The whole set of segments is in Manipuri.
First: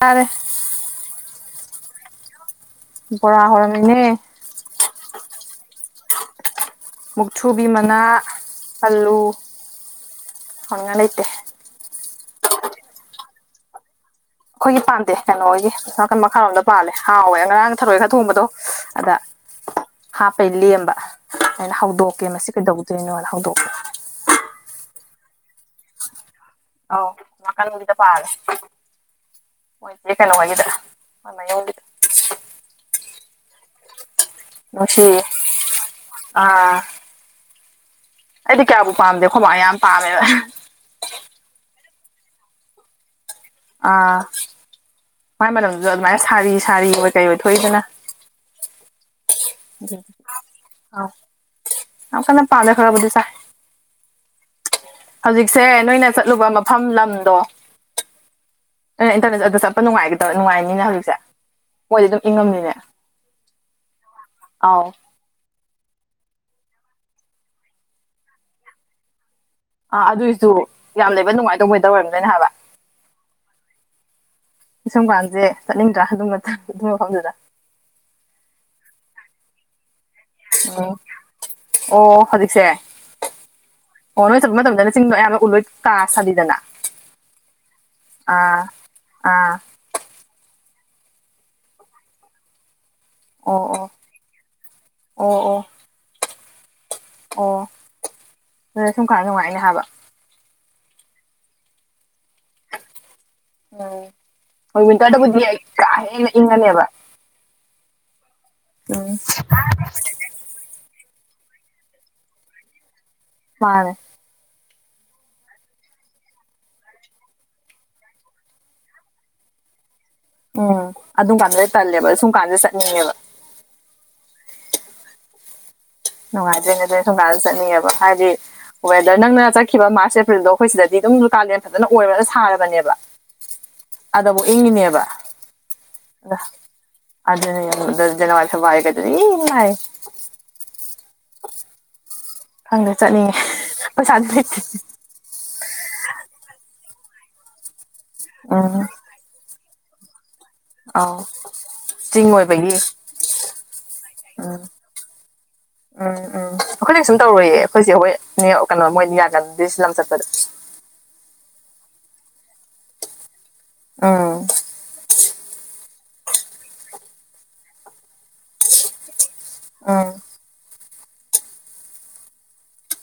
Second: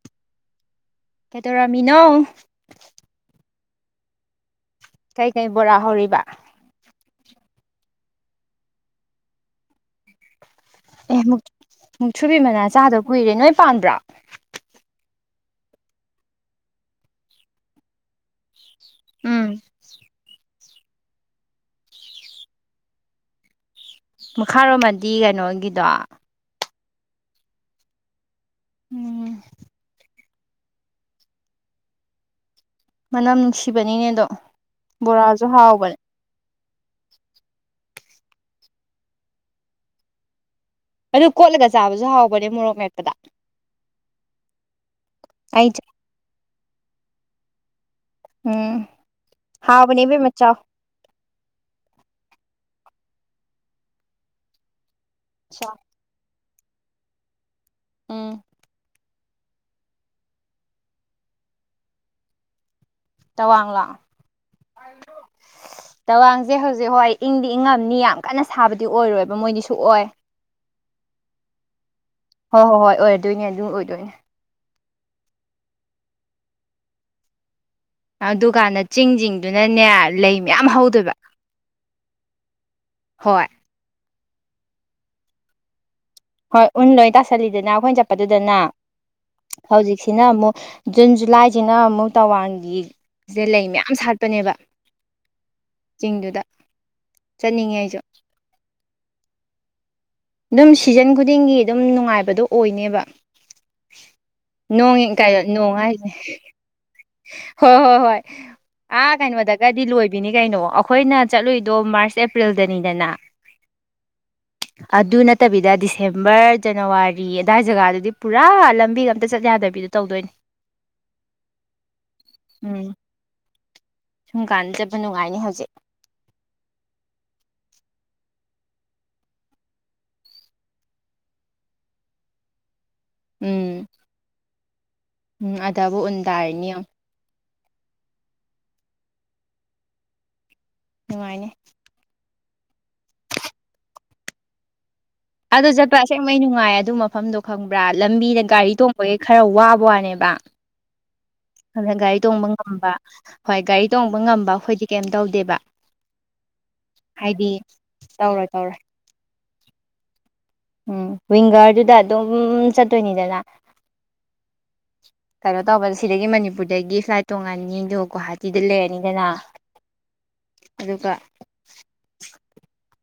ꯌꯥꯔꯦ ꯇꯧꯔꯃꯤꯅꯣ ꯕꯣꯔ ꯍꯧꯔꯃꯤꯅꯦ ꯀꯩꯀꯩ ꯕꯣꯔꯥ ꯍꯧꯔꯤꯕ ꯃꯨꯛꯊꯨꯕꯤ ꯃꯅꯥ ꯑꯜꯂꯨ ꯑꯦ ꯃꯨꯛꯊꯨꯕꯤ ꯃꯅꯥ ꯆꯥꯗꯕ ꯀꯨꯏꯔꯦ ꯅꯣꯏ ꯄꯥꯟꯕ꯭ꯔꯥ ꯑꯩꯈꯣꯏꯒꯤ ꯄꯥꯟꯗꯦ ꯀꯩꯅꯣꯍꯣꯏꯒꯤ ꯅꯀꯟ ꯃꯈꯥꯔꯣꯝꯗ ꯄꯥꯂꯦ ꯍꯥꯎꯋꯦ ꯉꯔꯥꯡ ꯊꯔꯣꯏ ꯈꯔ ꯊꯣꯡꯕꯗꯣ ꯑꯗ ꯎꯝ ꯍꯥ ꯄꯩ ꯂꯦꯝ ꯑꯩꯅ ꯍꯧꯗꯣꯛꯀꯦ ꯃꯁꯤ ꯀꯩꯗꯧꯗꯣꯏꯅꯣꯅ ꯍꯧꯗꯣꯛꯄꯅꯦ ꯃꯈꯥꯔꯣꯝꯃꯗꯤ ꯀꯩꯅꯣꯒꯤꯗꯣ ꯑꯧ ꯃꯈꯥꯔꯣꯝꯒꯤꯗ ꯄꯥꯜꯂꯦ ꯎꯝ ꯀꯩꯅꯣ ꯍꯣꯏꯒꯤꯗ ꯐꯣꯟ ꯃꯩ ꯌꯥꯎꯗꯦ ꯃꯅꯝ ꯅꯨꯡꯁꯤꯕꯅꯤꯅꯦ ꯑꯗꯣ ꯅꯨꯡꯁꯤꯌꯦ ꯕꯣꯔꯥꯁꯨ ꯍꯥꯎꯕꯅꯦ ꯑꯥ ꯑꯩꯗꯤ ꯀ꯭ꯌꯥꯕꯨ ꯄꯥꯝꯗꯦ ꯈꯣꯢ ꯃꯥ ꯍꯣꯢ ꯌꯥꯝ ꯄꯥꯝꯃꯦꯕ ꯑꯗꯨ ꯀꯣꯠꯂꯒ ꯆꯥꯕꯁꯨ ꯍꯥꯎꯕꯅꯦ ꯃꯣꯔꯣꯛ ꯃꯦꯠꯄꯗ ꯑꯥ ꯃꯥꯏ ꯑꯩ ꯃꯅꯝꯗꯨꯁꯨ ꯑꯗꯨꯃꯥꯏꯅ ꯁꯥꯔꯤ ꯁꯥꯔꯤ ꯑꯣꯏ ꯀꯩ ꯑꯣꯏ ꯊꯣꯛꯏꯗꯅ ꯎꯝ ꯍꯥꯎꯕꯅꯦ ꯏꯕꯦꯝꯃ ꯆꯥꯎ [unintelligible] ꯄꯥꯅ ꯈꯔꯕꯨꯗꯤ ꯆꯥꯢ ꯍꯧꯖꯤꯛꯁꯦ ꯆꯥꯎ ꯅꯣꯏꯅ ꯆꯠꯂꯨꯕ ꯃꯐꯝ ꯂꯝꯗꯣ ꯎꯝ ꯏꯟꯇꯔꯅꯦꯠ ꯑꯗ ꯆꯠꯄ ꯅꯨꯡꯉꯥꯏꯒꯗ ꯅꯨꯡꯉꯥꯏꯅꯤꯅꯦ ꯍꯧꯖꯤꯛꯁꯦ ꯃꯣꯏꯗꯤ ꯑꯗꯨꯝ ꯏꯪꯉꯝꯅꯤꯅꯦ ꯇꯋꯥꯡꯂꯣ ꯑꯥꯎ ꯇꯋꯥꯡꯁꯦ ꯍꯧꯖꯤꯛ ꯍꯣꯏ ꯏꯪꯗꯤ ꯏꯪꯉꯝꯅꯤ ꯌꯥꯝ ꯀꯟꯅ ꯁꯥꯕꯗꯤ ꯑꯣꯏꯔꯣꯏ ꯑꯥ ꯑꯗꯨꯏꯁꯨ ꯌꯥꯝ ꯂꯩꯕ ꯅꯨꯡꯉꯥꯏꯗꯧ ꯋꯦ ꯍꯣꯍꯣ ꯍꯣꯏ ꯑꯣꯏꯗꯣꯏꯅꯦ ꯑꯗꯨ ꯑꯣꯏꯗꯣꯏꯅꯦ ꯁꯨꯝ ꯀꯥꯟꯁꯦ ꯆꯠꯅꯤꯡꯗ꯭ꯔ ꯑꯗꯨ ꯃꯇ ꯑꯗꯨ ꯃꯐꯝꯗꯨꯗ ꯑꯗꯨꯀꯥꯟꯗ ꯆꯤꯡꯁꯤꯡ ꯗꯨꯅꯅꯦ ꯑꯣ ꯑꯣ ꯍꯧꯖꯤꯛꯁꯦ ꯍꯣꯏ ꯑꯣ ꯅꯣꯏ ꯆꯠ ꯃꯇꯝꯗꯅ ꯆꯤꯡ ꯃꯌꯥꯝ ꯎꯕꯩ ꯍꯣꯏ ꯎꯟ ꯂꯣꯏ ꯇꯥꯁꯜꯂꯤꯗꯅ ꯑꯩꯈꯣꯏꯅ ꯆꯠꯄꯗꯨꯗꯅ ꯑꯥ ꯑꯥ ꯍꯧꯖꯤꯛꯁꯤꯅ ꯑꯃꯨꯛ ꯖꯨꯟ ꯖꯨꯂꯥꯏꯁꯤꯅ ꯑꯃꯨꯛ ꯇꯧꯋꯥꯡꯒꯤ ꯁꯤꯗ ꯑꯣ ꯂꯩ ꯑꯣ ꯃꯌꯥꯝ ꯁꯥꯠꯄꯅꯦꯕ ꯑꯣ ꯑꯣ ꯆꯤꯡꯗꯨꯗ ꯑꯣ ꯆꯠꯅꯤꯡꯉꯦ ꯑꯩꯁꯨ ꯑ ꯁꯨꯝ ꯀꯥꯟ ꯅꯨꯡꯉꯥꯏꯅꯤ ꯍꯥꯏꯕ ꯑꯗꯨꯝ ꯁꯤꯖꯟ ꯈꯨꯗꯤꯡꯒꯤ ꯑꯗꯨꯝ ꯅꯨꯡꯉꯥꯏꯕꯗꯣ ꯑꯣꯏꯅꯦꯕ ꯎꯝ ꯍꯣꯏ ꯅꯣꯡꯢꯟ ꯋꯤꯟꯇꯔꯗꯕꯨꯗꯤ ꯑꯩ ꯅꯣꯡ ꯀꯥ ꯍꯥꯏꯁꯦ ꯍꯦꯟꯅ ꯏꯪꯉꯅꯦꯕ ꯍꯣꯏ ꯍꯣꯏ ꯍꯣꯏ ꯎꯝ ꯑꯥ ꯀꯩꯅꯣꯗꯒꯗꯤ ꯂꯣꯏꯕꯤꯅꯤ ꯀꯩꯅꯣ ꯑꯩꯈꯣꯏꯅ ꯆꯠꯂꯨꯏꯗꯣ ꯃꯥꯔꯁ ꯑꯦꯄ꯭ꯔꯤꯜ ꯗꯅꯤꯗꯅ ꯃꯥꯅꯦ ꯑꯗꯨ ꯅꯠꯇꯕꯤꯗ ꯗꯤꯁꯦꯝꯕꯔ ꯖꯅꯋꯥꯔꯤ ꯑꯗꯥꯏ ꯖꯒꯗꯨꯗꯤ ꯄꯨꯔꯥ ꯂꯝꯕꯤꯒ ꯑꯝꯇ ꯆꯠ ꯌꯥ ꯌꯥꯗꯕꯤꯗꯣ ꯇꯧꯗꯣꯏ ꯑꯣ ꯑꯗꯨꯝ ꯀꯥꯟꯗꯨꯗ ꯇꯜꯂꯦꯕ ꯁꯨꯝ ꯀꯥꯟꯗ ꯎꯝ ꯆꯠꯅꯤꯡꯉꯦꯕ ꯁꯨꯝ ꯀꯥꯟꯗ ꯆꯠꯄ ꯅꯨꯡꯉꯥꯏꯅꯤ ꯍꯧꯖꯤꯛ ꯅꯨꯡꯉꯥꯏꯗꯣꯢꯅꯦ ꯑꯗꯨ ꯁꯨꯝꯀꯥꯟꯗ ꯆꯠꯅꯤꯡꯉꯦꯕ ꯍꯥꯏꯗꯤ ꯋꯦꯗꯔ ꯅꯪꯅ ꯆꯠꯈꯤꯕ ꯃꯥꯔꯁ ꯑꯦꯄ꯭ꯔꯤꯜꯗꯣ ꯑꯩꯈꯣꯏ ꯁꯤꯗꯗꯤ ꯑꯗꯨꯝ ꯀꯥꯂꯦꯟ ꯐꯖꯟꯅ ꯑꯣꯏꯔꯒ ꯁꯥꯔꯕꯅꯦꯕ ꯎꯝ ꯑꯗꯕꯨ ꯏꯪꯉꯤꯅꯦꯕ ꯎꯝ ꯑꯗꯕꯨ ꯎꯟ ꯑꯗ ꯇꯥꯔꯤꯅꯤ ꯌꯦꯡꯎ ꯑꯗꯨꯅꯦ ꯑꯗꯨ ꯖꯅꯋꯥꯔꯤ ꯐꯦꯕꯋꯥꯔꯤꯒꯗꯤ ꯏꯃꯥꯏ ꯅꯨꯡꯉꯥꯏꯅꯦ ꯈꯪꯗꯦ ꯆꯠꯅꯤꯡꯉꯦ ꯄꯩꯁꯥꯗꯤ ꯂꯩꯇꯦ ꯑꯗꯨ ꯆꯠꯄ ꯑꯁꯦꯡꯕꯩ ꯅꯨꯡꯉꯥꯏ ꯑꯗꯨ ꯃꯐꯝꯗꯣ ꯈꯪꯕ꯭ꯔꯥ ꯂꯝꯕꯤꯗ ꯒꯥꯔꯤ ꯎꯝ ꯇꯣꯡꯕꯒꯤ ꯈꯔ ꯋꯥ ꯋꯅꯦꯕ ꯑꯥꯎ ꯑꯗꯨꯅ ꯒꯥꯔꯤ ꯆꯤꯡ ꯇꯣꯡꯕ ꯑꯣꯏꯕꯒꯤ ꯉꯝꯕ ꯍꯣꯏ ꯒꯥꯔꯤ ꯇꯣꯡꯕ ꯉꯝꯕ ꯑꯩꯈꯣꯏꯗꯤ ꯀꯩꯝ ꯇꯧꯗꯦꯕ ꯎꯝ ꯎꯝ ꯑꯩꯈꯣꯏ ꯀꯩꯁꯨꯝ ꯍꯥꯏꯗꯤ ꯇꯧꯔꯣꯏꯌꯦ ꯑꯩꯈꯣꯏ ꯆꯦ ꯋꯦꯠ ꯇꯧꯔꯣꯏ ꯅꯦ ꯇꯧꯔꯣꯏ ꯀꯩꯅꯣ ꯃꯣꯏꯗꯤ ꯌꯥꯗꯝꯅꯦ ꯗꯤꯁꯂꯝ ꯆꯠꯄꯗ ꯎꯝ ꯋꯤꯡꯒꯔꯗꯨꯗ ꯑꯗꯨꯝ ꯆꯠꯇꯣꯏꯅꯤꯗꯅ ꯑꯥ ꯀꯩꯅꯣ ꯇꯧꯕꯗ ꯁꯤꯗꯒꯤ ꯃꯅꯤꯄꯨꯔꯗꯒꯤ ꯐ꯭ꯂꯥꯏꯠ ꯇꯣꯡꯉꯅꯤ ꯑꯗꯨ ꯒꯨꯍꯥꯇꯤꯗ ꯂꯩꯔꯅꯤꯗꯅ ꯑꯥ ꯑꯗꯨꯒ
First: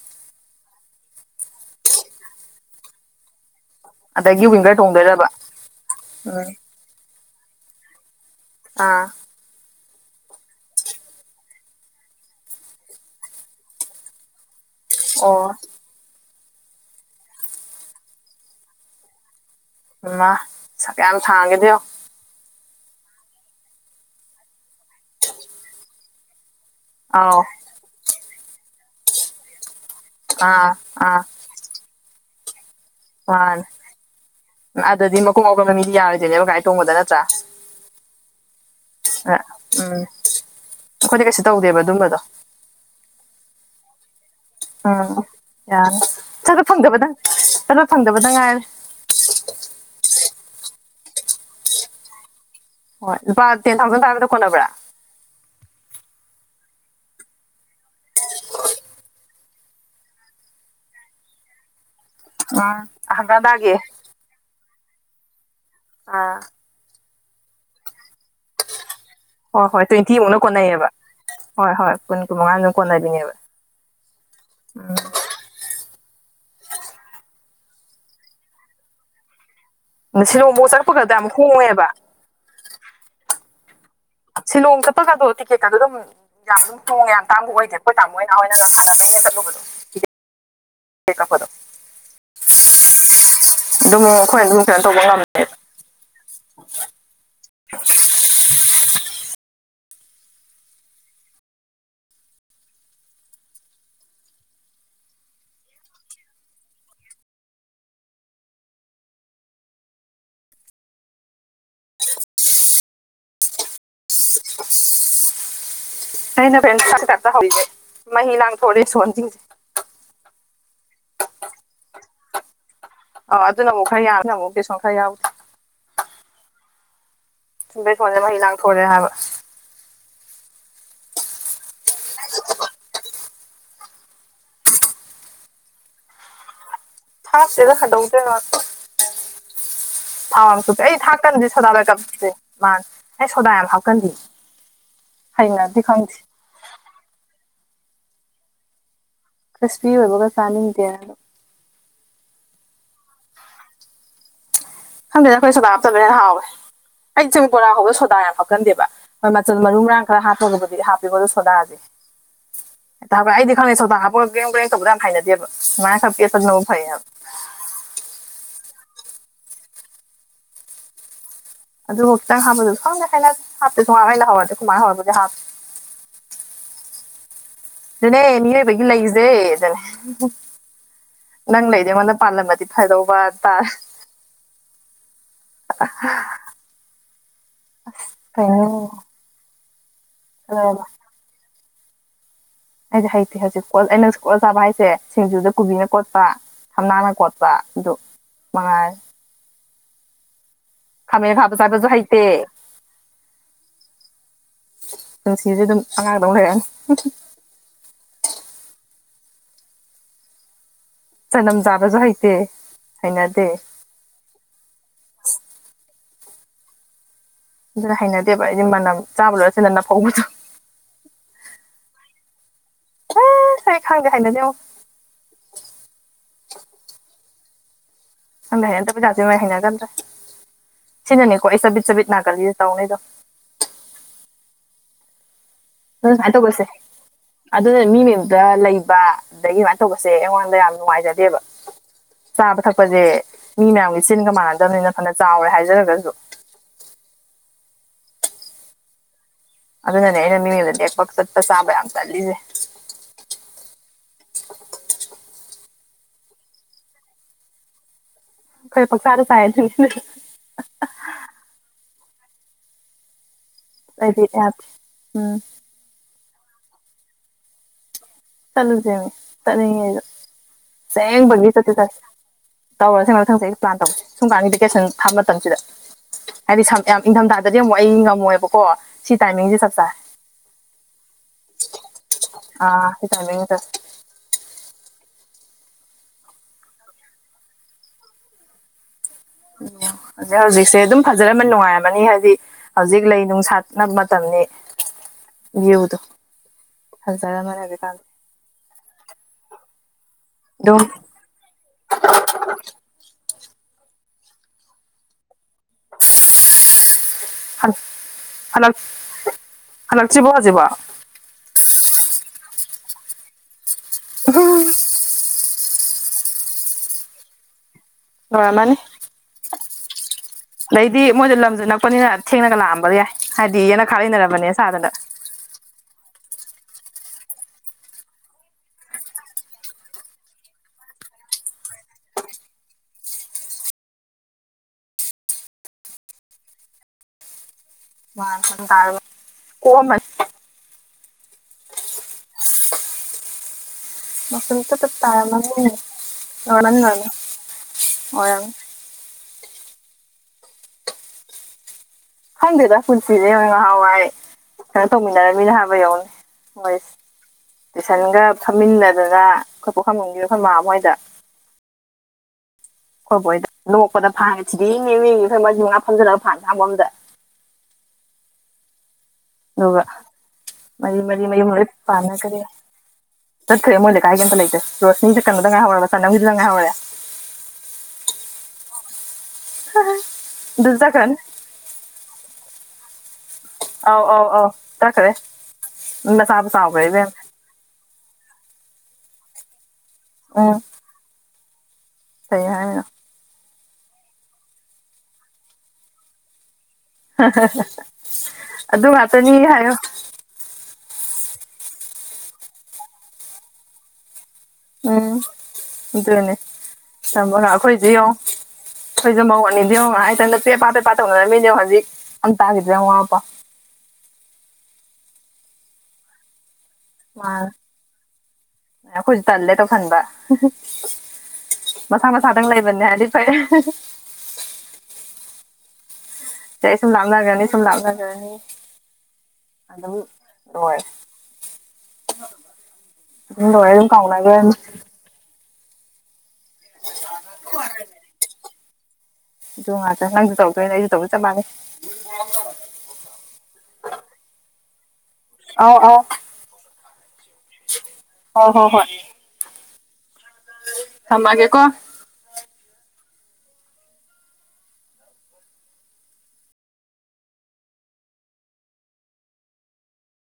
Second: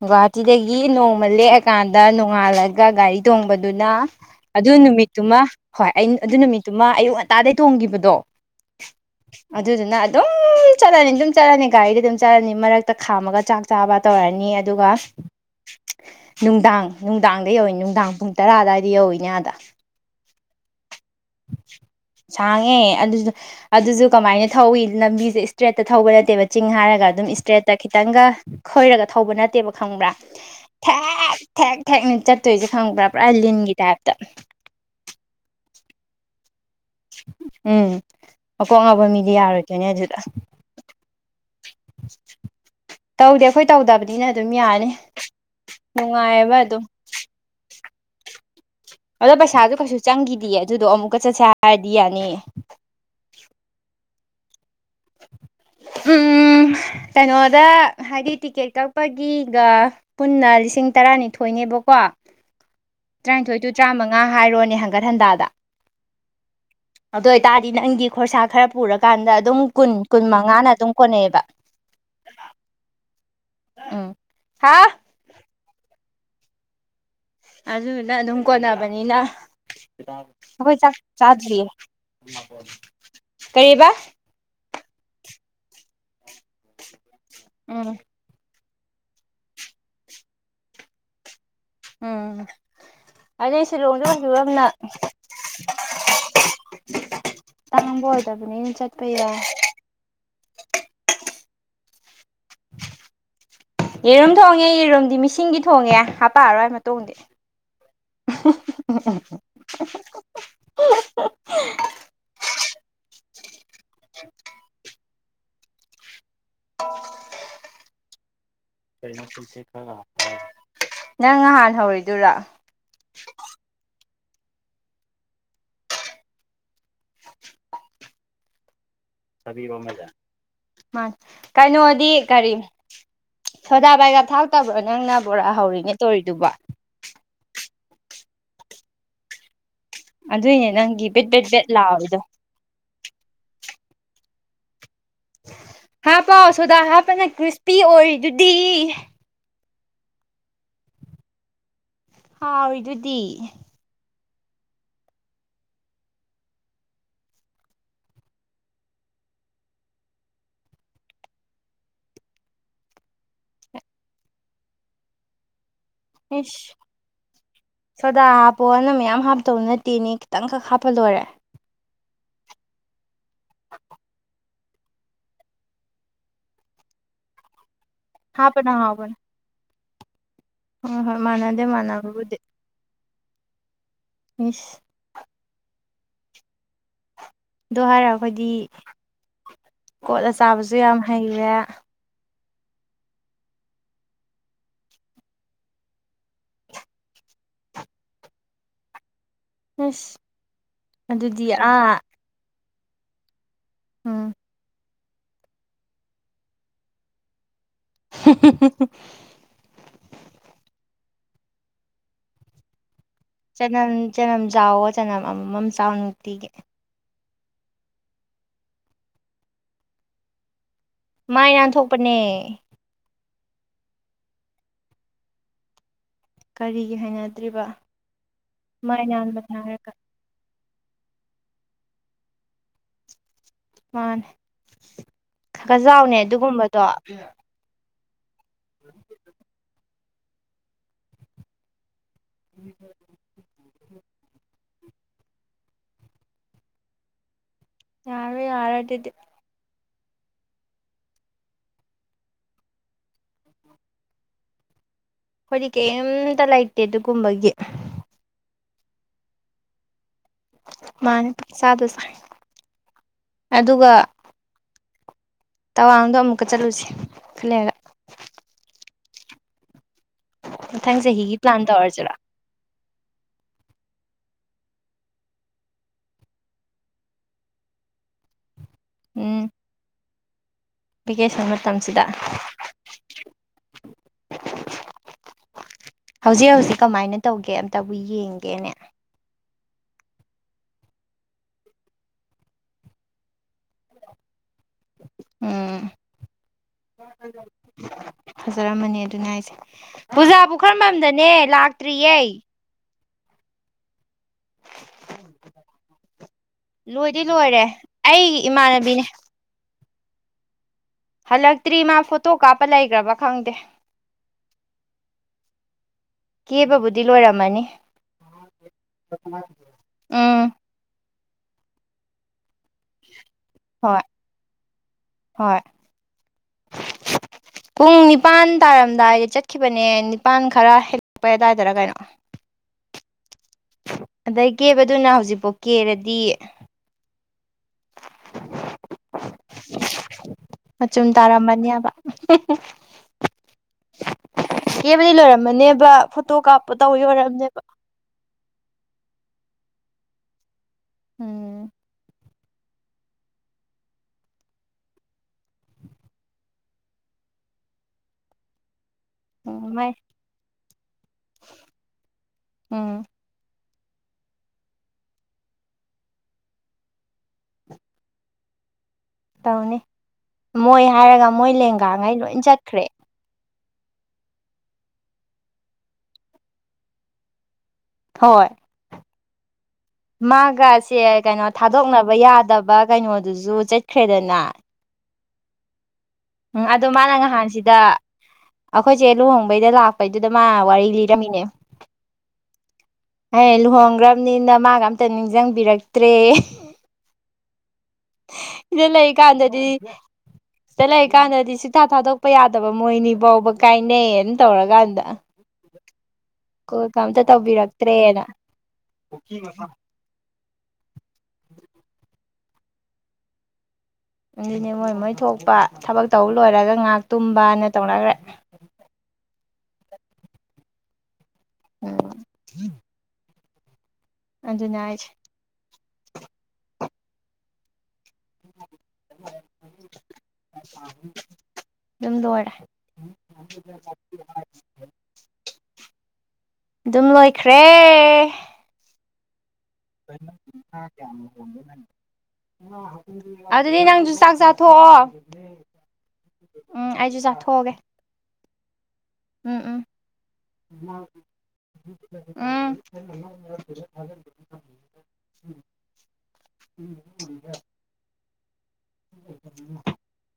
ꯒꯨꯍꯥꯇꯤꯗꯒꯤ ꯅꯣꯡꯃ ꯂꯦꯛꯑꯀꯥꯟꯗ ꯅꯣ ꯅꯣꯡꯉꯥꯜꯂꯒ ꯒꯥꯔꯤ ꯊꯣꯡꯕꯗꯨꯅ ꯑꯗꯒꯤ ꯑꯗꯨ ꯋꯤꯡꯒꯔ ꯇꯣꯡꯗꯣꯏꯔꯕ ꯅꯨꯃꯤꯠꯇꯨꯃ ꯍꯣꯏ ꯑꯩ ꯑꯗꯨ ꯎꯝ ꯅꯨꯃꯤꯠꯇꯨꯃ ꯑꯌꯨꯛ ꯉꯟ ꯇꯥꯗꯩ ꯇꯣꯡꯈꯤꯕꯗꯣ ꯑꯥ ꯑꯗꯨꯗꯨꯅ ꯑꯗꯨꯝ ꯁꯨꯝ ꯆꯠꯂꯅꯤ ꯁꯨꯝ ꯆꯠꯂꯅꯤ ꯒꯥꯔꯤꯗꯤ ꯑꯗꯨꯝ ꯆꯠꯂꯅꯤ ꯃꯔꯛꯇ ꯈꯥꯝꯃꯒ ꯆꯥꯛ ꯆꯥꯕ ꯇꯧꯔꯅꯤ ꯑꯗꯨꯒ ꯑꯣ ꯅꯨꯡꯗꯥꯡ ꯅꯨꯡꯗꯥꯡꯗ ꯌꯧꯋꯤ ꯅꯨꯡꯗꯥꯡ ꯄꯨꯡ ꯇꯔꯥ ꯑꯗꯨꯗꯋꯥꯏꯗ ꯌꯧꯋꯤꯅꯦ ꯑꯥꯗ ꯍꯩꯃꯥ ꯁꯛꯌꯥꯝ ꯁꯥꯡꯒꯦꯗꯣ ꯌꯦꯡꯉꯣ ꯁꯥꯡꯉꯦ ꯑꯗꯨꯗ ꯑꯗꯨꯁꯨ ꯀꯃꯥꯏꯅ ꯊꯧꯋꯤ ꯂꯝꯕꯤꯁꯦ ꯏꯁꯇ꯭ꯔꯦꯠꯇ ꯊꯧꯕ ꯅꯠꯇꯦꯕ ꯆꯤꯡ ꯍꯥꯏꯔꯒ ꯑꯗꯨꯝ ꯑꯥꯎ ꯏꯁꯇ꯭ꯔꯦꯠꯇ ꯈꯤꯇꯪꯒ ꯈꯣꯏꯔꯒ ꯊꯧꯕ ꯅꯠꯇꯦꯕ ꯈꯪꯕ꯭ꯔꯥ ꯑꯥ ꯊꯦꯛ ꯊꯦꯛ ꯊꯦꯛꯅꯦ ꯆꯠꯇꯣꯏꯁꯦ ꯈꯪꯕ꯭ꯔꯥ ꯄꯨꯔꯥ ꯋꯥ ꯂꯤꯟꯒꯤ ꯇꯥꯏꯞꯇ ꯑꯗꯨꯗꯤ ꯃꯀꯣꯛ ꯉꯥꯎꯒꯟꯕ ꯃꯤꯗꯤ ꯌꯥꯔꯣꯏꯗꯣꯏꯅꯦꯕꯥ ꯇꯣꯡꯕꯗ ꯅꯠꯇ꯭ꯔꯥ ꯎꯝ ꯃꯀꯣꯛ ꯉꯥꯎꯕ ꯃꯤꯗꯤ ꯑ ꯌꯥꯔꯣꯏꯗꯣꯏꯅꯦ ꯎꯝ ꯑꯗꯨꯗ ꯑꯩꯈꯣꯏꯗꯤ ꯀꯩꯁꯨ ꯇꯧꯗꯦꯕ ꯑꯗꯨꯝꯕꯗꯣ ꯇꯧꯗꯦ ꯑꯩꯈꯣꯏ ꯇꯧꯗꯕꯅꯤꯅ ꯑꯗꯨꯝ ꯌꯥꯅꯤ ꯎꯝ ꯌꯥꯅꯤ ꯅꯨꯡꯉꯥꯏꯑꯦꯕ ꯆꯠꯄ ꯑꯗꯨꯝ ꯐꯪꯗꯕꯗꯪ ꯆꯠꯄ ꯐꯪꯗꯕꯗ ꯉꯥꯏꯔꯦ ꯗꯤ ꯑꯗꯨꯗꯣ ꯑꯃꯨꯛꯀ ꯆꯠꯁꯦ ꯍꯥꯏꯔꯗꯤ ꯌꯥꯅꯤ ꯍꯣꯏ ꯂꯨꯄꯥ ꯇꯦꯟ ꯊꯥꯎꯖꯟ ꯈꯥꯏꯕꯗꯣ ꯀꯣꯟꯅꯕ꯭ꯔ ꯎꯝ ꯑꯝ ꯀꯩꯅꯣꯗ ꯍꯥꯏꯗꯤ ꯇꯤꯀꯦꯠ ꯀꯛꯄꯒꯤꯒ ꯄꯨꯟꯅ ꯂꯤꯁꯤꯡ ꯇꯔꯥꯅꯤꯊꯣꯏꯅꯤ ꯅꯦꯕ ꯀꯣ ꯑꯥ ꯇꯔꯥꯅꯤꯊꯣꯏꯗꯨ ꯇꯔꯥꯃꯉꯥ ꯍꯥꯏꯔꯣꯅꯦ ꯍꯟꯒꯠ ꯍꯟꯗꯥꯗ ꯑꯥ ꯑꯗꯨ ꯑꯣꯏꯇꯥꯔꯗꯤ ꯅꯪꯗꯤ ꯈꯣꯔꯁꯥ ꯈꯔ ꯄꯨꯔꯒ ꯀꯥꯟꯗ ꯑꯗꯨꯝ ꯍꯣꯏ ꯍꯣꯏ ꯀꯨꯟ ꯀꯨꯟ ꯇ꯭ꯋꯦꯟꯇꯤꯃꯨꯛꯅ ꯃꯉꯥꯅ ꯀꯣꯟꯅꯩꯌꯦꯕ ꯑꯗꯨꯝ ꯀꯣꯟꯅꯩꯑꯦꯕ ꯍꯣꯏ ꯍꯣꯏ ꯀꯨꯟ ꯀꯨꯟꯃꯉꯥ ꯑꯗꯨꯝ ꯀꯣꯟꯅꯕꯤꯅꯦꯕ ꯎꯝ ꯍꯥ ꯑꯗꯨꯅ ꯑꯗꯨꯝ ꯀꯣꯟꯅꯕꯅꯤꯅ ꯑꯗ ꯁꯤꯂꯣꯡꯐꯥꯎ ꯑꯩꯈꯣꯏ ꯆꯥꯛ ꯆꯠꯄꯒꯗ ꯌꯥꯝ ꯆꯥꯗ꯭ꯔꯤꯌꯦ ꯍꯣꯡꯉꯦꯕ ꯀꯩꯑꯕ ꯁꯤꯂꯣꯡ ꯆꯠꯄꯒꯗꯣ ꯇꯤꯛꯀꯦꯠꯀꯗꯣ ꯑꯗꯨꯝ ꯌꯥꯝ ꯑꯗꯨꯝ ꯍꯣꯡꯉꯦ ꯌꯥꯝ ꯇꯥꯡꯕ ꯑꯣꯏꯗꯦ ꯑꯩꯈꯣꯏ ꯎꯝ ꯇꯥꯃꯣꯏ ꯅꯍꯥꯟ ꯋꯥꯏ [unintelligible] ꯁꯥꯟꯅꯕꯩꯅꯦꯅ ꯆꯠꯂꯨꯕꯗꯣ ꯇꯤꯀꯦꯠ ꯀꯛꯄꯗꯣ ꯎꯝ ꯑꯅꯦ ꯑꯗꯨꯝ ꯁꯤꯂꯣꯡꯗ ꯍꯧꯖꯤꯛ ꯑꯩꯈꯣꯏꯅ ꯑꯗꯨꯝ ꯌꯥꯝꯅ ꯀꯩꯅꯣ ꯇꯧꯕ ꯉꯝꯃꯦ ꯇꯥꯡꯕ ꯑꯣꯏꯗꯕꯅꯤ ꯆꯠꯄ ꯌꯥꯏ [inaudible] ꯌꯦꯔꯨꯝ ꯊꯣꯡꯉꯦ ꯌꯦꯔꯨꯝꯗꯤ ꯃꯤꯁꯤꯡꯒꯤ ꯊꯣꯡꯉꯦ ꯍꯥꯄꯛꯑꯔꯣꯏ ꯃꯇꯣꯡꯗꯤ ꯑꯝ ꯍ ꯍ ꯍ ꯍ [inaudible] [inaudible] ꯑꯩꯅ ꯄꯦꯟꯅ ꯆꯥꯛꯀꯤ ꯇꯥꯏꯞꯇꯥ ꯅꯦ ꯃꯍꯤ ꯂꯥꯡꯊꯣꯛꯔꯦ ꯁꯣꯁ ꯅꯪ ꯉꯍꯥꯟ ꯍꯧꯔꯤꯗꯨꯔꯥ ꯑꯧ ꯑꯗꯨ ꯅ ꯑꯃꯨꯛ ꯈꯔ ꯌꯥꯎ ꯁꯤꯅꯃꯨꯛ ꯕꯦꯁꯣꯟ ꯈꯔ ꯌꯥꯎꯗꯦ ꯕꯦꯁꯣꯟꯁꯦ ꯃꯍꯤ ꯂꯥꯡꯊꯣꯔꯛꯑꯦ ꯍꯥꯏꯕ ꯃꯥ ꯀꯩꯅꯣꯗꯤ ꯀꯔꯤ ꯁꯣꯗꯥ ꯕꯥꯏꯒꯞ ꯊꯥꯛꯇꯕ꯭ꯔꯣ ꯅꯪꯅ ꯕꯣꯔꯥ ꯍꯧꯔꯤꯅꯦ ꯇꯣꯔꯤꯗꯨꯕꯣ ꯊꯥꯛꯇꯦꯗ ꯀꯩꯗꯧꯗꯨꯏꯅꯣ ꯅ ꯊꯥꯎ ꯌꯥꯝ ꯑꯗꯨꯏꯅꯦ ꯆꯨꯞꯄꯦ ꯑꯩ ꯅꯪꯒꯤ ꯕꯦꯠ ꯕꯦꯠ ꯊꯥꯛꯀꯟꯗꯦ ꯕꯦꯠ ꯁꯣꯗꯥꯕꯥꯏꯒꯞ ꯂꯥꯎꯔꯤꯗꯣ ꯁꯦ ꯃꯥꯟ ꯑꯩ ꯁꯣꯗꯥ ꯌꯥꯝ ꯍꯥꯞ ꯀꯟꯗꯦ ꯍꯥꯞꯄꯣ ꯁꯣꯗꯥ ꯍꯥꯞꯄꯅ ꯀ꯭ꯔꯤꯁꯄꯤ ꯑꯣꯏꯔꯤꯗꯨꯗꯤ ꯀ꯭ꯔꯤꯁꯄꯤ ꯑꯣꯏꯕꯒ ꯆꯥꯅꯤꯡꯗꯦ ꯍꯥꯎꯔꯤꯗꯨꯗꯤ ꯈꯪꯗꯦꯗ ꯑꯩꯈꯣꯏ ꯁꯣꯗꯥ ꯍꯥꯞꯇꯕꯅ ꯍꯦꯟꯅ ꯍꯥꯎꯋꯦ ꯑꯩ ꯆꯪ ꯕꯣꯔꯥ ꯍꯥꯎꯕꯗ ꯁꯣꯗꯥ ꯌꯥꯝ ꯍꯥꯞꯀꯟꯗꯦꯕ ꯍꯣꯏ ꯃꯆꯜ ꯃꯔꯨ ꯃꯔꯥꯡ ꯈꯔ ꯍꯥꯞꯄꯒꯕꯨꯗꯤ ꯍꯥꯞꯄꯤꯀꯣ ꯑꯗꯨꯣ ꯁꯣꯗꯥꯗꯤ ꯇꯥꯕ꯭ꯔ ꯑꯩꯗꯤ ꯈꯪꯗꯦ ꯁꯣꯗꯥ ꯍꯥꯞꯄꯒ ꯒ꯭ꯔꯦꯝ ꯒ꯭ꯔꯦꯝ ꯇꯧꯕꯗꯣ ꯌꯥꯝ ꯍꯩꯅꯗꯦꯕ ꯁꯨꯃꯥꯏ ꯈꯔ ꯄꯦꯠꯄꯁꯤꯅ ꯏꯁ ꯑꯃꯨꯛ ꯐꯩ ꯍꯥꯏꯕ ꯄꯣꯅ ꯃꯌꯥꯝ ꯍꯥꯞꯇꯧ ꯅꯠꯇꯦꯅꯦ ꯈꯤꯇꯪꯈꯛ ꯍꯥꯞꯄ ꯂꯣꯏꯔꯦ ꯑꯗꯨ ꯈꯛꯇꯪ ꯍꯥꯞꯄꯗꯣ ꯈꯪꯗꯦ ꯍꯩꯅꯗꯦ ꯍꯥꯞꯇꯦ ꯁꯨꯡꯍꯥꯞ ꯑꯩꯈꯣꯏ ꯃꯥꯅ ꯍꯧꯔꯕꯨꯗꯤ ꯍꯥꯞ ꯑꯗꯨꯅꯦ ꯍꯥꯞꯄꯅ ꯃꯤꯑꯣꯏꯕꯒꯤ ꯍꯥꯎꯕꯅꯦ ꯂꯩꯖꯦ ꯑꯗꯨꯅꯦ ꯍꯣꯏ ꯍꯣꯏ ꯃꯥꯟꯅꯗꯦ ꯅꯪ ꯂꯩꯗꯣ ꯑꯩꯉꯣꯟꯗ ꯃꯥꯟꯅꯕꯕꯨꯗꯤ ꯄꯥꯜꯂꯝꯃꯗꯤ ꯐꯗꯧꯕ ꯇꯥꯔꯦ ꯏꯁ [inaudible] ꯑꯗꯨ ꯍꯥꯏꯔ ꯑꯈꯣꯏꯗꯤ ꯀꯩꯅꯣ ꯀꯣꯠꯂ ꯆꯥꯕꯁꯨ ꯀꯩꯗꯧꯔꯕ ꯌꯥꯝ ꯍꯩꯔꯦ ꯑꯩꯗꯤ ꯍꯩꯇꯦ ꯍꯩꯖꯤꯛꯄꯣ ꯑꯩꯅ ꯀꯣꯠꯂ ꯆꯥꯕ ꯍꯥꯏꯁꯦ ꯁꯤꯡꯖꯨꯗ ꯀꯨꯕꯤꯅ ꯀꯣꯠꯄ ꯊꯝꯅꯥꯅ ꯈꯣꯠꯄ ꯑꯗꯨ ꯃꯉꯥꯏꯔꯦ ꯏꯁ ꯈꯥꯃꯦꯟ ꯑꯗꯨꯗꯤ ꯈꯥꯕ ꯆꯥꯕꯁꯨ ꯑꯥ ꯍꯩꯇꯦ ꯎꯝ ꯄꯨꯟꯁꯤꯁꯦ ꯑꯗꯨꯝ ꯑꯉꯥꯡꯗꯧ ꯂꯩꯔꯅꯤ ꯍꯨꯝ ꯍꯨꯝ ꯍꯨꯝ [unintelligible] ꯆꯅꯝ ꯆꯥꯕꯁꯨ ꯍꯩꯇꯦ ꯍꯩꯅꯗꯦ ꯆꯅꯝ ꯆꯅꯝ ꯆꯥꯎꯋꯣ ꯆꯅꯝ ꯑꯃꯃꯝ ꯆꯥꯎ ꯅꯨꯡꯇꯤꯒꯤ ꯑꯗꯨꯅ ꯍꯩꯅꯗꯦꯕ ꯑꯩꯗꯤ ꯃꯅꯝ ꯆꯥꯕ ꯂꯣꯏꯔꯒ ꯆꯤꯟꯗ ꯅꯐꯧꯕꯗꯣ ꯃꯥꯏ ꯅꯥꯟꯊꯣꯛꯄꯅꯦ ꯑꯦ ꯑꯩ ꯈꯪꯗꯦ ꯍꯩꯅꯗꯦꯉꯣ ꯀꯔꯤꯒꯤ ꯍꯥꯏꯅꯗ꯭ꯔꯤꯕ ꯈꯪꯗꯦ ꯍꯩꯅꯗꯕ ꯖꯥꯠꯁꯦ ꯍꯩꯅꯗꯕꯅ ꯁꯤꯅꯅꯦꯀꯣ ꯑꯩ ꯆꯕꯤꯠ ꯆꯕꯤꯠ ꯅꯥꯒꯜꯂꯤꯁꯦ ꯇꯧꯅꯩꯗꯣ ꯃꯥꯅꯦ ꯈꯒ ꯑꯗꯨꯅ ꯆꯥꯎꯅꯦ ꯁꯨꯃꯥꯏꯅ ꯑꯗꯨꯒꯨꯝꯕꯗꯣ ꯗ ꯂꯩꯕ ꯑꯗꯒꯤ ꯑꯗꯨꯃꯥꯏ ꯇꯧꯕꯁꯦ ꯑꯩꯉꯣꯟꯗ ꯌꯥꯝ ꯅꯨꯡꯉꯥꯏꯖꯗꯦꯕ ꯆꯥꯕ ꯊꯛꯄꯁꯦ ꯃꯤ ꯃꯌꯥꯝꯒꯤ ꯆꯤꯟꯒ ꯃꯥꯟꯅꯗꯝꯅꯤꯅ ꯐꯅ ꯆꯥꯎꯔꯦ ꯍꯥꯏꯖꯔꯒꯁꯨ ꯌꯥꯔꯔꯣꯏ ꯌꯥꯔꯔꯣꯏ ꯑꯗꯨꯗꯤ ꯑꯗꯨꯅꯅꯦ ꯑꯩꯅ ꯃꯤꯌꯨꯝꯗ ꯂꯦꯛꯄ ꯆꯠꯄ ꯆꯥꯕ ꯌꯥꯝ ꯇꯜꯂꯤꯁꯦ [inaudible] ꯗꯤ ꯀꯩꯝꯇ ꯂꯩꯇꯦ ꯑꯗꯨꯒꯨꯝꯕꯒꯤ ꯈꯣꯏ ꯄꯪꯆꯥꯗ ꯆꯥꯏ ꯑꯗꯨꯅꯦ [unintelligible] ꯃꯥꯅꯦ ꯄꯪꯆꯥꯗ ꯆꯥꯏ ꯑꯗꯨꯒ ꯑꯩꯗꯤ ꯌꯥꯗꯦ ꯎꯝ ꯇꯋꯥꯡꯗꯣ ꯑꯃꯨꯛꯀ ꯆꯠꯂꯨꯁꯤ ꯈꯂꯩꯔꯒ ꯆꯠꯂꯨꯖꯦꯃꯦ ꯆꯠꯅꯤꯡꯉꯦ ꯑꯩꯁꯨ ꯃꯊꯪ ꯆꯍꯤꯒꯤ ꯑꯁꯦꯡꯕꯒꯤ ꯄ꯭ꯂꯥꯟ ꯆꯠꯇꯤ ꯆꯠꯁꯦ ꯇꯧꯔꯁꯤꯔꯣ ꯇꯧꯔꯁꯦ ꯃꯊꯪ ꯆꯍꯤ ꯄ꯭ꯂꯥꯟ ꯇꯧꯁꯦ ꯁꯨꯝꯀꯥꯟꯒꯤ ꯚꯦꯀꯦꯁꯟ ꯊꯥꯕ ꯃꯇꯝꯁꯤꯗ ꯍꯥꯏꯗꯤ ꯁꯝ ꯌꯥꯝ ꯏꯪꯊꯝꯊꯥꯗꯗꯤ ꯑꯃꯨꯛ ꯑꯩ ꯉꯝꯃꯣꯏꯕꯀꯣ ꯁꯤ ꯎꯝ ꯇꯥꯏꯃꯤꯡꯁꯦ ꯆꯞ ꯆꯥꯏ ꯚꯦꯀꯦꯁꯟ ꯃꯇꯝꯁꯤꯗ ꯗ [unintelligible] ꯍꯧꯖꯤꯛ ꯍꯧꯖꯤꯛ ꯀꯃꯥꯏꯅ ꯇꯧꯒꯦ ꯑꯝꯇꯕꯨ ꯌꯦꯡꯒꯦꯅꯦ [unintelligible] ꯍꯧꯖꯤꯛ ꯍꯧꯖꯤꯛꯁꯦ ꯑꯗꯨꯝ ꯐꯖꯔꯝꯃꯅꯤ ꯅꯨꯡꯉꯥꯏꯔꯝꯃꯅꯤ ꯍꯥꯏꯗꯤ ꯍꯧꯖꯤꯛ ꯂꯩ ꯅꯨꯡꯁꯥ ꯅꯝ ꯃꯇꯝꯅꯤ ꯎꯝ ꯚ꯭ꯌꯨꯗꯨ [unintelligible] ꯐꯖꯔꯝꯃꯅꯤ ꯑꯗꯨꯅꯦ ꯍꯥꯏꯁꯦ ꯄꯨꯖꯥ ꯑꯗꯨꯝ ꯄꯨꯈ꯭ꯔꯝꯕꯝꯗꯅꯦ ꯂꯥꯛ ꯂꯥꯛꯇ꯭ꯔꯤꯌꯦ ꯂꯣꯏꯗꯤ ꯂꯣꯏꯔꯦ ꯑꯩ ꯍꯜꯂꯛ ꯏꯃꯥꯟꯅꯕꯤꯅꯦ ꯍꯜꯂꯛꯇ꯭ꯔꯤꯕꯣ ꯍꯧꯖꯤꯛꯐꯥꯎ ꯍꯜꯂꯛꯇ꯭ꯔꯤ ꯃꯥ ꯐꯣꯇꯣ ꯀꯥꯞꯄ ꯂꯩꯒ꯭ꯔꯕ ꯈꯪꯗꯦ ꯎꯝ [unintelligible] ꯀꯦꯕꯕꯨꯗꯤ ꯂꯣꯏꯔꯝꯃꯅꯤ ꯂꯣꯢꯔꯝꯃꯅꯤ ꯎꯝ ꯑꯗꯩꯗꯤ ꯃꯣꯏꯗꯣ ꯂꯝꯖꯨ ꯅꯛꯄꯅꯤꯅ ꯊꯦꯡꯅꯒ ꯂꯥꯛꯑꯝꯕ ꯌꯥꯏ ꯍꯥꯏꯗꯤ ꯌꯦꯅꯈꯥ ꯍꯣꯏ ꯂꯩꯅꯔꯕꯅꯦ ꯁꯥꯗꯅ ꯍꯣꯏ [inaudible] ꯄꯨꯡ ꯅꯤꯄꯥꯟ ꯇꯥꯔꯝꯗꯥꯏꯗ ꯆꯠꯈꯤꯕꯅꯦ ꯅꯤꯄꯥꯟ ꯈꯔ ꯍꯦꯛꯂꯛꯄꯩ ꯑꯋꯥꯏꯗꯔ ꯀꯩꯅꯣ [inaudible] ꯑꯗꯩ ꯀꯦꯕꯗꯨꯅ ꯍꯧꯖꯤꯛꯐꯥꯎ ꯀꯦꯔꯗꯤ ꯃꯥꯟ ꯇꯥꯔꯝꯃꯅꯤ ꯀꯣꯛꯑꯝꯃꯅꯤ ꯃꯆꯨꯝ ꯇꯥꯔꯝꯃꯅꯦꯕ [unintelligible] ꯃꯆꯨꯝ ꯇꯞ ꯇꯞ ꯀꯦꯕꯗꯤ ꯇꯥꯔꯝꯃꯅꯤ ꯂꯣꯏꯔꯝꯃꯅꯦꯕ ꯐꯣꯇꯣ ꯀꯥꯞꯄ ꯅꯣꯔꯃꯦꯜ ꯇꯧꯔꯤ ꯅꯣꯔꯃꯦꯜ ꯑꯣꯢꯔꯝꯅꯦꯕ ꯑꯣꯏꯔꯝꯅꯤ ꯎꯝ ꯈꯪꯗꯦꯗ ꯄꯨꯟꯁꯤꯖꯦ [unintelligible] ꯅꯍꯥꯟꯋꯥꯏ ꯇꯨꯏꯁꯟ ꯇꯧꯃꯤꯟꯅꯔꯝꯃꯤꯅꯤ ꯍꯥꯕ ꯌꯦꯡꯎꯅꯦ ꯃꯣꯏꯁꯦ ꯇꯨꯏꯁꯟꯒ ꯐꯝꯃꯤꯟꯅ ꯗꯅ ꯎꯝ ꯑꯈꯣꯏ ꯃꯥꯏ ꯄꯨꯈ꯭ꯔꯝꯕꯝꯒꯤ ꯑꯩꯈꯣꯏ ꯃꯥꯃ ꯍꯣꯏꯗ ꯎꯝ ꯈꯣꯢ ꯕꯣꯛ ꯍꯣꯢꯗ ꯅꯣꯡꯄꯗ ꯐꯥꯟꯒꯊꯤꯗꯦꯛꯏꯅꯦꯃꯤ ꯈꯣꯏ ꯃꯔꯤ ꯃꯉꯥ ꯐꯝꯖꯜꯂꯒ ꯐꯥꯟ ꯑꯁꯥꯡꯕ ꯑꯝꯗ ꯇꯧꯅꯤ ꯑꯗꯨꯒ ꯃꯣꯏ ꯃꯔꯤ ꯃꯔꯤ ꯍꯥꯏꯔꯒ ꯃꯌꯨꯝ ꯃꯣꯏ ꯂꯣꯢ ꯂꯦꯡꯒꯥꯉꯩ ꯂꯣꯏ ꯄꯥꯟꯅꯒ꯭ꯔꯦ ꯆꯠꯈ꯭ꯔꯦ ꯆꯠꯈ꯭ꯔꯦ ꯃꯣꯏ ꯂꯩꯀꯥꯏꯒꯤ ꯑꯝꯇ ꯂꯩꯇꯦ ꯔꯣꯁꯅꯤꯒ ꯀꯟꯅꯣꯗ ꯉꯥꯏꯍꯧꯔꯕ ꯁꯅꯝꯒꯤꯗ ꯉꯥꯏꯍꯧꯔꯦ ꯍꯣꯏ ꯑꯗꯨ ꯃꯥꯒꯁꯦ ꯆꯠꯈ꯭ꯔꯅꯤ ꯀꯩꯅꯣ ꯊꯥꯗꯣꯛꯅꯕ ꯌꯥꯗꯕ ꯀꯩꯅꯣ ꯗꯨꯖꯨ ꯑꯧ ꯑꯧ ꯆꯠꯈ꯭ꯔꯦꯗꯅ ꯑꯧ ꯆꯠꯈ꯭ꯔꯦ ꯃꯆꯥꯕꯨ ꯎꯝ ꯆꯥꯎꯈ꯭ꯔꯦ ꯑꯗꯨ ꯏꯕꯦꯝꯃ ꯃꯥꯅ ꯅꯍꯥꯟ ꯁꯤꯗ ꯑꯈꯣꯏꯆꯦ ꯂꯨꯍꯣꯡꯕꯩꯗ ꯂꯥꯛ ꯀꯩꯗꯨꯗ ꯃꯥ ꯎꯝ ꯋꯥꯔꯤ ꯂꯤꯔꯝꯃꯤꯅꯦ ꯀꯩ ꯍꯥꯢꯅꯣ [unintelligible] ꯅ ꯂꯨꯍꯣꯡꯈ꯭ꯔꯕꯅꯤꯅ ꯃꯥꯒ ꯑꯝꯇ ꯅꯤꯡꯁꯤꯡꯕꯤꯔꯛꯇ꯭ꯔꯦ ꯁꯤꯗ ꯑꯗꯨ ꯉꯥꯛꯇꯅꯤ ꯂꯩꯀꯥꯟꯗꯗꯤ ꯍꯥꯏꯌꯣ ꯁꯤꯗ ꯂꯩ ꯀꯥꯟꯗꯗꯤ ꯁꯨꯛꯊꯥ ꯊꯥꯗꯣꯛꯄ ꯌꯥꯗꯕ ꯃꯣꯏꯅꯤ ꯕꯥꯎꯕ ꯀꯥꯏꯅꯩ ꯇꯧꯔꯀꯥꯟꯗ ꯎꯝ ꯑꯗꯨꯅꯦ ꯀꯣꯏꯒ ꯑꯝꯇ ꯇꯧꯕꯤꯔꯛꯇ꯭ꯔꯦꯅ ꯈꯣꯏꯖꯨ ꯃꯧ ꯑꯅꯤꯗꯦ ꯌꯧꯡꯉꯣ ꯉꯍꯥꯛ ꯂꯩꯇꯅ ꯄꯦꯄꯥ ꯄꯦꯄꯥ ꯇꯧꯔꯃꯤꯅꯦ [unintelligible] ꯍꯧꯖꯤꯛ ꯑꯝ ꯇꯥꯒꯤꯗ꯭ꯔꯦ ꯌꯦꯡꯑꯣ ꯃꯋꯥ ꯃꯄꯥ ꯑꯗꯨꯅꯦ ꯃꯣꯏ ꯃꯣꯏ ꯊꯣꯛꯄ ꯊꯕꯛ ꯇꯧ ꯂꯣꯏꯔꯒ ꯉꯥꯛ ꯃꯥꯅꯦ ꯇꯨꯝꯕꯅ ꯇꯧꯅꯒ꯭ꯔꯦ ꯁꯟꯕ ꯍ ꯍ ꯎꯝ ꯃꯁꯥ ꯃꯁꯥ ꯇꯪ ꯂꯩꯕꯅꯦ ꯍꯥꯏꯗꯤ ꯐꯩ [unintelligible] ꯑꯗꯨꯅꯦ ꯍꯥꯏꯁꯦ ꯑꯩ ꯁꯨꯝ ꯂꯥꯞꯅꯒꯅꯤ ꯁꯨꯝ ꯂꯥꯞꯅꯒ꯭ꯔꯅꯤ ꯑꯗꯨꯝ ꯂꯣꯏ ꯑꯗꯨꯝ ꯂꯣꯢꯔꯦ ꯑꯗꯨꯝ ꯀꯥꯎꯅꯈ꯭ꯔꯅꯤ ꯑꯗꯨꯝ ꯂꯣꯏꯈ꯭ꯔꯦ ꯑꯗꯨ ꯉꯥꯛꯇ ꯅꯪꯁꯨ ꯇꯧꯗꯣꯏꯅꯦ ꯑꯩꯁꯨ ꯇꯧꯗꯣꯏ ꯆꯞ ꯃꯥꯟꯅꯩ ꯑꯗꯨꯗꯤ ꯅꯪꯁꯨ ꯆꯥꯛ ꯆꯥ ꯊꯣꯛꯑꯣ ꯑꯥꯎ ꯑꯧ ꯆꯥꯊꯣꯛꯑꯒꯦ ꯍꯣ ꯍꯣ ꯍꯣꯏ ꯎꯝ ꯎꯝ ꯊꯝꯃꯒꯦꯀꯣ ꯎꯝ [unintelligible] [unintelligible] [unintelligible]